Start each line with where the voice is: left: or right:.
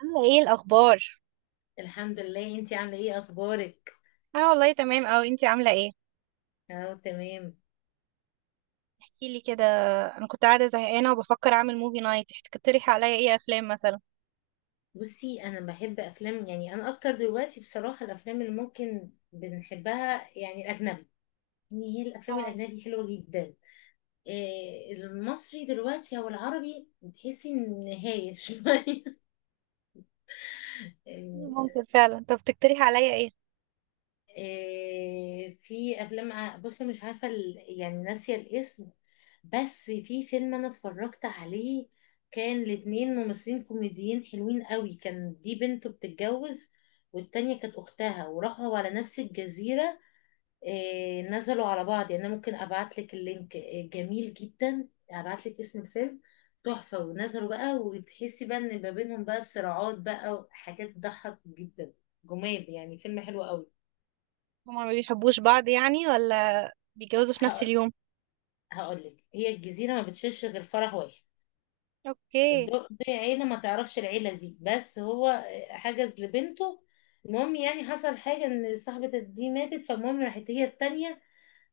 right: عاملة ايه الأخبار؟
left: الحمد لله. انتي عامله ايه؟ اخبارك؟
right: أنا والله تمام أوي، انتي عاملة ايه؟
left: اه، تمام.
right: احكيلي كده. أنا كنت قاعدة زهقانة وبفكر أعمل موفي نايت، تقترحي عليا ايه أفلام مثلا؟
left: بصي، انا بحب افلام، يعني انا اكتر دلوقتي بصراحه الافلام اللي ممكن بنحبها يعني الاجنبي. يعني هي الافلام
right: اه،
left: الاجنبي حلوه جدا. إيه المصري دلوقتي او العربي بتحسي ان هايف شويه، يعني.
right: ممكن فعلا. طب تقترحي عليا ايه؟
left: في افلام بصي مش عارفه يعني ناسيه الاسم. بس في فيلم انا اتفرجت عليه، كان الاتنين ممثلين كوميديين حلوين قوي، كان دي بنته بتتجوز والتانية كانت أختها، وراحوا على نفس الجزيرة. نزلوا على بعض، يعني أنا ممكن أبعتلك اللينك. جميل جدا، أبعتلك اسم الفيلم. تحفة، ونزلوا بقى وتحسي بقى إن ما بينهم بقى صراعات بقى وحاجات تضحك جدا. جمال، يعني فيلم حلو قوي.
right: هما ما بيحبوش بعض يعني، ولا بيتجوزوا في نفس اليوم؟
left: هقول لك، هي الجزيرة ما بتشيلش غير فرح واحد.
right: اوكي.
left: الدق دي عيلة ما تعرفش، العيلة دي بس هو حجز لبنته. المهم، يعني حصل حاجة ان صاحبة دي ماتت، فالمهم راحت هي التانية.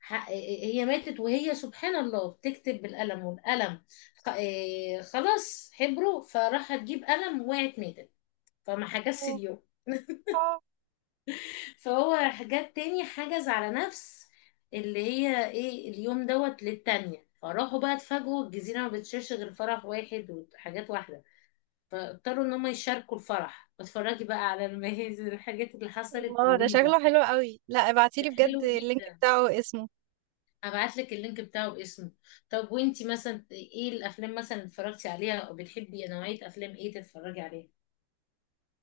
left: ح- هي ماتت، وهي سبحان الله بتكتب بالقلم، والقلم خ- إيه، خلاص حبره، فراحت تجيب قلم، وقعت ماتت. فما حجزش
right: أوه.
left: اليوم
right: آه.
left: فهو حاجات تاني حجز على نفس اللي هي ايه اليوم دوت للتانية، فراحوا بقى اتفاجئوا الجزيرة ما بتشيرش غير فرح واحد وحاجات واحدة، اضطروا ان هم يشاركوا الفرح. اتفرجي بقى على المهازل، الحاجات اللي حصلت
right: الله، ده
left: رهيبة.
right: شكله حلو أوي. لا
left: ده
right: ابعتيلي بجد
left: حلو
right: اللينك
left: جدا،
right: بتاعه واسمه.
left: هبعتلك اللينك بتاعه باسمه. طب وانتي مثلا ايه الافلام مثلا اللي اتفرجتي عليها؟ او بتحبي نوعية افلام ايه تتفرجي عليها؟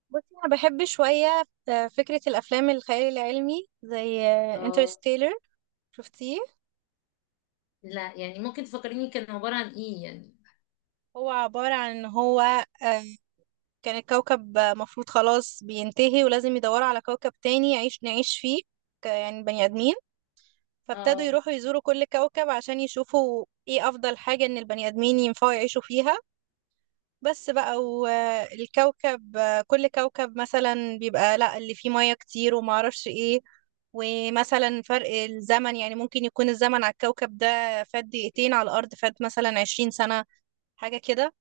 right: بصي، أنا بحب شوية فكرة الأفلام الخيال العلمي زي
left: اه،
right: انترستيلر. شفتيه؟
left: لا يعني ممكن تفكريني كان عبارة عن ايه يعني؟
right: هو عبارة عن ان هو آه، كان الكوكب مفروض خلاص بينتهي، ولازم يدوروا على كوكب تاني يعيش نعيش فيه. يعني بني آدمين. فابتدوا
left: اه،
right: يروحوا يزوروا كل كوكب عشان يشوفوا ايه أفضل حاجة إن البني آدمين ينفعوا يعيشوا فيها. بس بقى، والكوكب، كل كوكب مثلا بيبقى لا اللي فيه مياه كتير ومعرفش ايه. ومثلا فرق الزمن، يعني ممكن يكون الزمن على الكوكب ده فات دقيقتين، على الأرض فات مثلا 20 سنة. حاجة كده.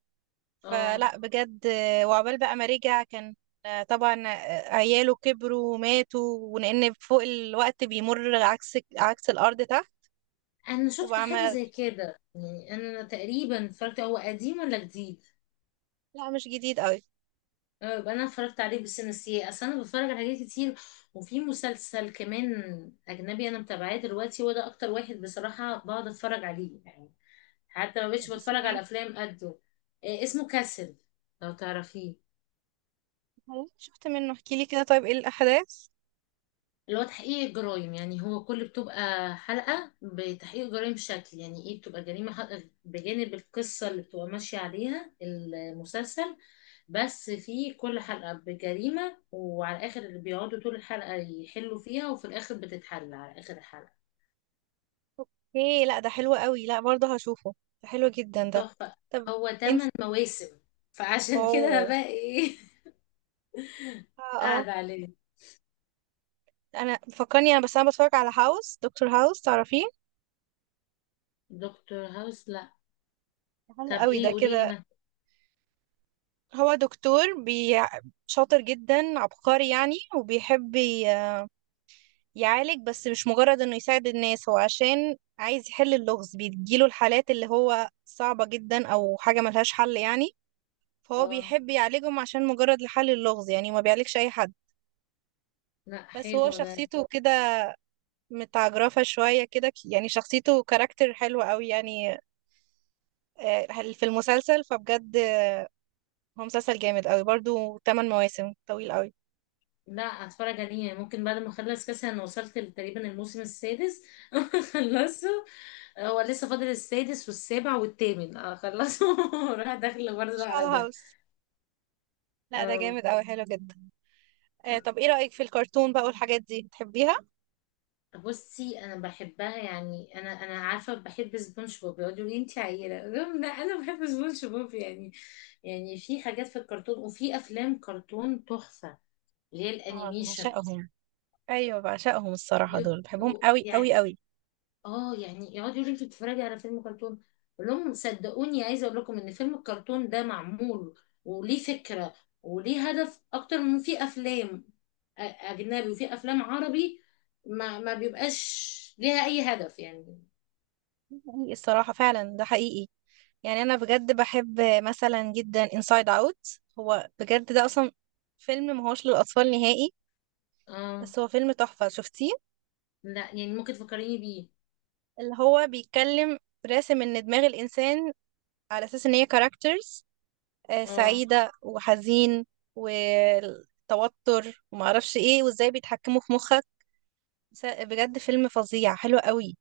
left: اه.
right: فلا بجد. وعقبال بقى ما رجع، كان طبعا عياله كبروا وماتوا، ولان فوق الوقت بيمر عكس الارض تحت.
left: انا شفت
right: وبقى
left: حاجه
right: ما،
left: زي كده، يعني انا تقريبا اتفرجت. هو قديم ولا جديد؟
right: لا مش جديد قوي.
left: أه، يبقى انا اتفرجت عليه بس نسيه، اصل انا بتفرج على حاجات كتير. وفي مسلسل كمان اجنبي انا متابعاه دلوقتي، هو ده اكتر واحد بصراحه بقعد اتفرج عليه يعني، حتى ما بقتش
right: اسمه
left: بتفرج على
right: ايه؟
left: افلام قده. اسمه كاسل، لو تعرفيه.
right: هو شفت منه، احكي لي كده، طيب ايه الاحداث؟
left: اللي هو تحقيق الجرائم، يعني هو كل بتبقى حلقة بتحقيق جرائم شكل يعني ايه، بتبقى جريمة بجانب القصة اللي بتبقى ماشية عليها المسلسل. بس في كل حلقة بجريمة، وعلى الآخر اللي بيقعدوا طول الحلقة يحلوا فيها، وفي الآخر بتتحل على آخر الحلقة.
right: ايه، لا ده حلو قوي. لا برضه هشوفه، ده حلو جدا ده.
left: تحفة.
right: طب
left: هو
right: انت.
left: تمن مواسم، فعشان كده أنا
right: اوه.
left: بقى ايه،
right: اه اه.
left: قاعدة عليه.
right: انا فكرني انا، بس انا بتفرج على هاوس، دكتور هاوس تعرفيه؟
left: دكتور هاوس؟ لا.
right: حلو
left: طب
right: قوي ده
left: ايه؟ قوليلي
right: كده.
left: ما.
right: هو دكتور بي... شاطر جدا عبقري يعني، وبيحب يعالج. بس مش مجرد انه يساعد الناس، هو عشان عايز يحل اللغز. بيجيله الحالات اللي هو صعبة جدا او حاجة ملهاش حل يعني، فهو
left: اه،
right: بيحب يعالجهم عشان مجرد لحل اللغز يعني. ما بيعالجش اي حد.
left: لا
right: بس هو
left: حلو ده.
right: شخصيته كده، متعجرفة شوية كده. يعني شخصيته كاركتر حلو قوي يعني آه، في المسلسل. فبجد هو مسلسل جامد قوي برضو. 8 مواسم، طويل قوي.
left: لا، اتفرج عليه يعني ممكن بعد ما اخلص كاس. انا وصلت تقريبا الموسم السادس خلصه. هو لسه فاضل السادس والسابع والثامن اخلصه، وراح داخله برضه
right: شال
left: على ده.
right: هاوس. لا ده
left: اه.
right: جامد قوي، حلو جدا. طب ايه رأيك في الكرتون بقى والحاجات دي، تحبيها؟
left: بصي انا بحبها، يعني انا عارفه بحب سبونج بوب، يقولوا لي انت عيله، أقول لهم لا انا بحب سبونج بوب يعني. يعني في حاجات في الكرتون، وفي افلام كرتون تحفه، اللي هي
right: اه،
left: الانيميشن.
right: بعشقهم. ايوه، بعشقهم الصراحه، دول بحبهم
left: يبقوا
right: قوي
left: يعني،
right: قوي قوي.
left: اه يعني يقعدوا يقولوا انت بتتفرجي على فيلم كرتون، اقول لهم صدقوني، عايزه اقول لكم ان فيلم الكرتون ده معمول وليه فكره وليه هدف اكتر من في افلام اجنبي وفي افلام عربي، ما بيبقاش ليها اي هدف يعني.
right: حقيقي الصراحه، فعلا ده حقيقي. يعني انا بجد بحب مثلا جدا انسايد اوت. هو بجد ده اصلا فيلم ما هوش للاطفال نهائي.
left: اه،
right: بس هو فيلم تحفه. شفتيه؟
left: لا يعني ممكن تفكريني بيه؟
right: اللي هو بيتكلم، راسم ان دماغ الانسان على اساس ان هي كاركترز
left: اه،
right: سعيده وحزين والتوتر وما اعرفش ايه، وازاي بيتحكموا في مخك. بجد فيلم فظيع، حلو قوي.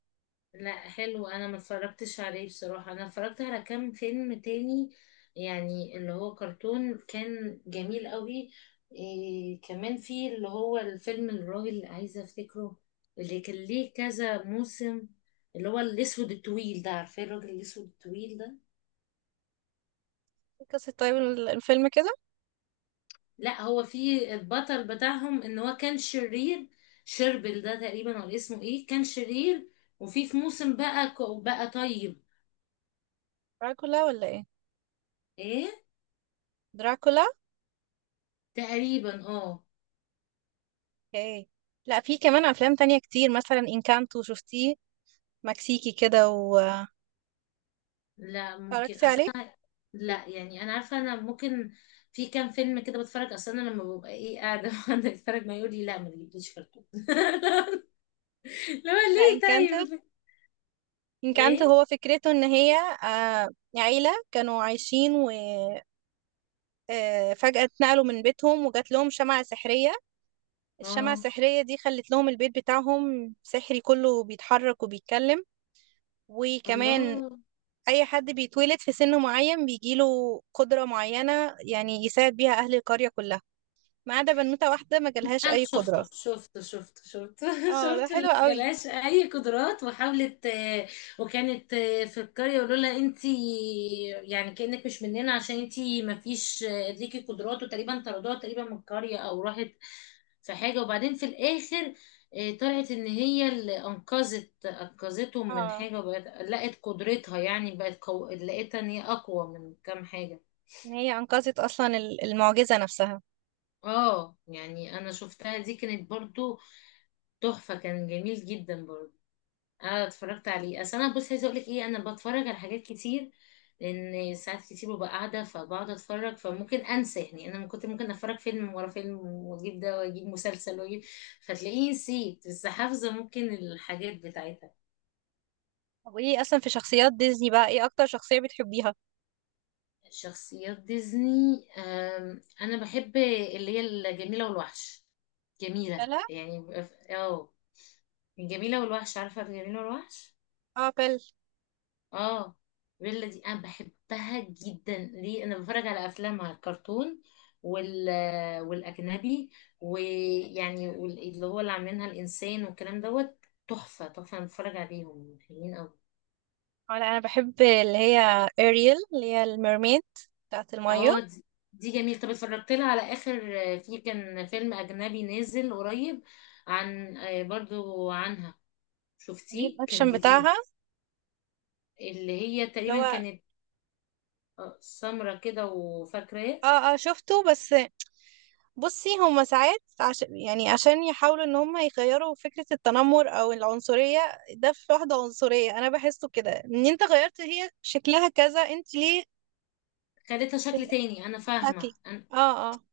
left: لا حلو. انا ما اتفرجتش عليه بصراحة. انا اتفرجت على كام فيلم تاني، يعني اللي هو كرتون كان جميل قوي. إيه كمان في اللي هو الفيلم، الراجل اللي عايزة افتكره، اللي كان ليه كذا موسم، اللي هو الاسود الطويل ده، عارفين الراجل الاسود الطويل ده؟
right: إيه قصة طيب الفيلم كده؟
left: لا هو في البطل بتاعهم ان هو كان شرير. شربل ده تقريبا، ولا اسمه ايه، كان شرير، وفي في موسم بقى بقى طيب.
right: دراكولا ولا ايه؟
left: ايه؟
right: دراكولا.
left: تقريبا، اه.
right: اوكي. لا، في كمان افلام تانية كتير، مثلا انكانتو. شفتيه؟ مكسيكي كده، واتفرجتي
left: لا، ممكن
right: عليه؟
left: اصلا. لا يعني انا عارفه، انا ممكن في كام فيلم كده بتفرج، اصلا انا لما ببقى ايه قاعده وانا بتفرج، ما يقول لي لا ما تجيبليش فرق لا،
right: لا
left: ليه
right: انكانتو.
left: طيب؟ ليه
right: انكانتو
left: إيه؟
right: هو فكرته ان هي آه، عيلة كانوا عايشين، وفجأة اتنقلوا من بيتهم وجات لهم شمعة سحرية. الشمعة
left: اه،
right: السحرية دي خلت لهم البيت بتاعهم سحري، كله بيتحرك وبيتكلم. وكمان
left: الله.
right: اي حد بيتولد في سن معين بيجيله قدرة معينة، يعني يساعد بيها اهل القرية كلها، ما عدا بنوتة واحدة ما جالهاش
left: انا
right: اي قدرة.
left: شفته شفته شفته شفته
right: اه ده
left: شفت اللي
right: حلو قوي.
left: جالهاش اي قدرات وحاولت. وكانت في القريه يقولوا لها انتي يعني كانك مش مننا، عشان انتي ما فيش ليكي قدرات، وتقريبا طردوها تقريبا من القريه، او راحت في حاجه، وبعدين في الاخر طلعت ان هي اللي انقذتهم من
right: اه،
left: حاجه، وبقت لقت قدرتها، يعني بقت لقيتها ان هي اقوى من كام حاجه.
right: ان هي انقذت اصلا المعجزة نفسها.
left: اه، يعني انا شفتها دي كانت برضو تحفة، كان جميل جدا برضه. انا اتفرجت عليه، اصل انا بص عايزه اقول لك ايه، انا بتفرج على حاجات كتير، لان ساعات كتير ببقى قاعده فبقعد اتفرج، فممكن انسى. يعني انا كنت ممكن اتفرج فيلم ورا فيلم، واجيب ده واجيب مسلسل واجيب، فتلاقيني نسيت، بس حافظه ممكن الحاجات بتاعتها.
right: طب ايه اصلا، في شخصيات ديزني بقى، ايه اكتر شخصية بتحبيها؟
left: شخصيات ديزني؟ انا بحب اللي هي الجميله والوحش. جميله،
right: بلا.
left: يعني بيبقى الجميله والوحش، عارفه الجميله والوحش؟
right: اه بل.
left: اه. بيلا دي انا بحبها جدا، ليه انا بتفرج على افلامها الكرتون وال والاجنبي، ويعني اللي هو اللي عاملينها الانسان والكلام دوت. تحفه تحفه، انا بتفرج عليهم حلوين قوي.
right: اه. لا انا بحب اللي هي اريل، اللي هي الميرميد بتاعت المية.
left: اه دي, جميل. طب اتفرجت لها على اخر في كان فيلم اجنبي نازل قريب عن، برضو عنها،
right: الريل
left: شفتيه كان
right: اكشن
left: جديد؟
right: بتاعها،
left: اللي هي
right: اللي
left: تقريبا
right: هو.
left: كانت سمرة كده، وفاكراه.
right: اه اه، شفته. بس بصي، هما ساعات عشان يعني عشان يحاولوا ان هما يغيروا فكرة التنمر او العنصرية. ده في واحدة عنصرية انا بحسه كده، ان انت غيرت هي شكلها كذا، انت ليه؟
left: خدتها شكل
right: هي
left: تاني، انا
right: شكلي.
left: فاهمه.
right: اه اه.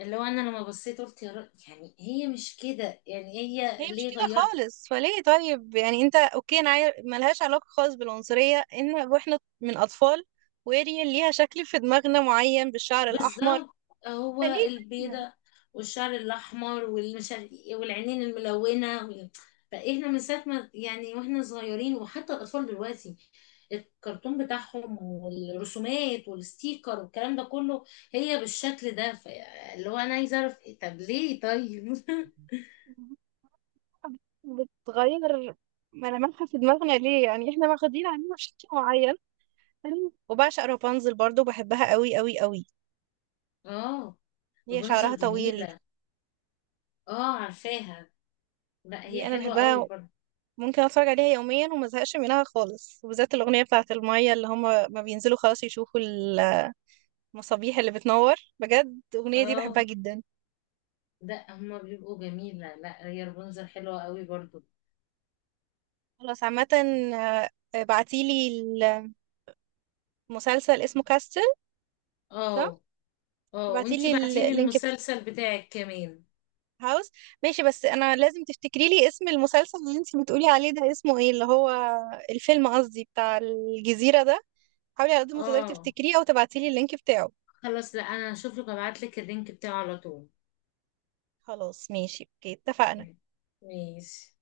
left: اللي هو انا لما بصيت قلت يا رب، يعني هي مش كده، يعني
right: هي
left: هي
right: مش
left: ليه
right: كده
left: غيرت؟
right: خالص، فليه طيب؟ يعني انت اوكي، انا ملهاش علاقة خالص بالعنصرية، ان واحنا من اطفال واريال ليها شكل في دماغنا معين بالشعر الاحمر.
left: بالظبط. هو
right: فليه
left: البيضة والشعر الاحمر والمش عارف إيه والعينين الملونة فاحنا من ساعة ما، يعني واحنا صغيرين وحتى الاطفال دلوقتي، الكرتون بتاعهم والرسومات والستيكر والكلام ده كله هي بالشكل ده اللي هو انا عايزه اعرف إيه، طب ليه طيب.
right: بتغير ملامحها في دماغنا؟ ليه يعني؟ احنا واخدين عنها بشكل معين حلو. وبعشق رابنزل برضو، بحبها قوي قوي قوي.
left: اه.
right: هي شعرها
left: رابنزل
right: طويل،
left: جميلة، اه عارفاها. لا
right: دي
left: هي
right: انا
left: حلوة قوي
right: بحبها.
left: برضه.
right: ممكن اتفرج عليها يوميا وما ازهقش منها خالص، وبالذات الاغنيه بتاعه الميه اللي هم ما بينزلوا خلاص، يشوفوا المصابيح اللي بتنور. بجد الاغنيه دي بحبها
left: اه،
right: جدا.
left: ده هما بيبقوا جميلة. لا هي رابنزل حلوة قوي برضو.
right: خلاص عامه. آه، بعتيلي. المسلسل اسمه كاستل، صح؟
left: اه، اه. وانتي
right: بعتيلي
left: بعتيلي
right: اللينك بتاع
left: المسلسل بتاعك كمان؟
right: هاوس. ماشي، بس انا لازم تفتكري لي اسم المسلسل اللي انت بتقولي عليه ده، اسمه ايه؟ اللي هو الفيلم، قصدي، بتاع الجزيره ده. حاولي على قد ما تقدري
left: اه،
right: تفتكريه، او تبعتيلي اللينك بتاعه.
left: خلاص. لا انا هشوف لك، ابعت لك اللينك بتاعه على طول.
right: خلاص ماشي، اوكي، اتفقنا.
left: ماشي.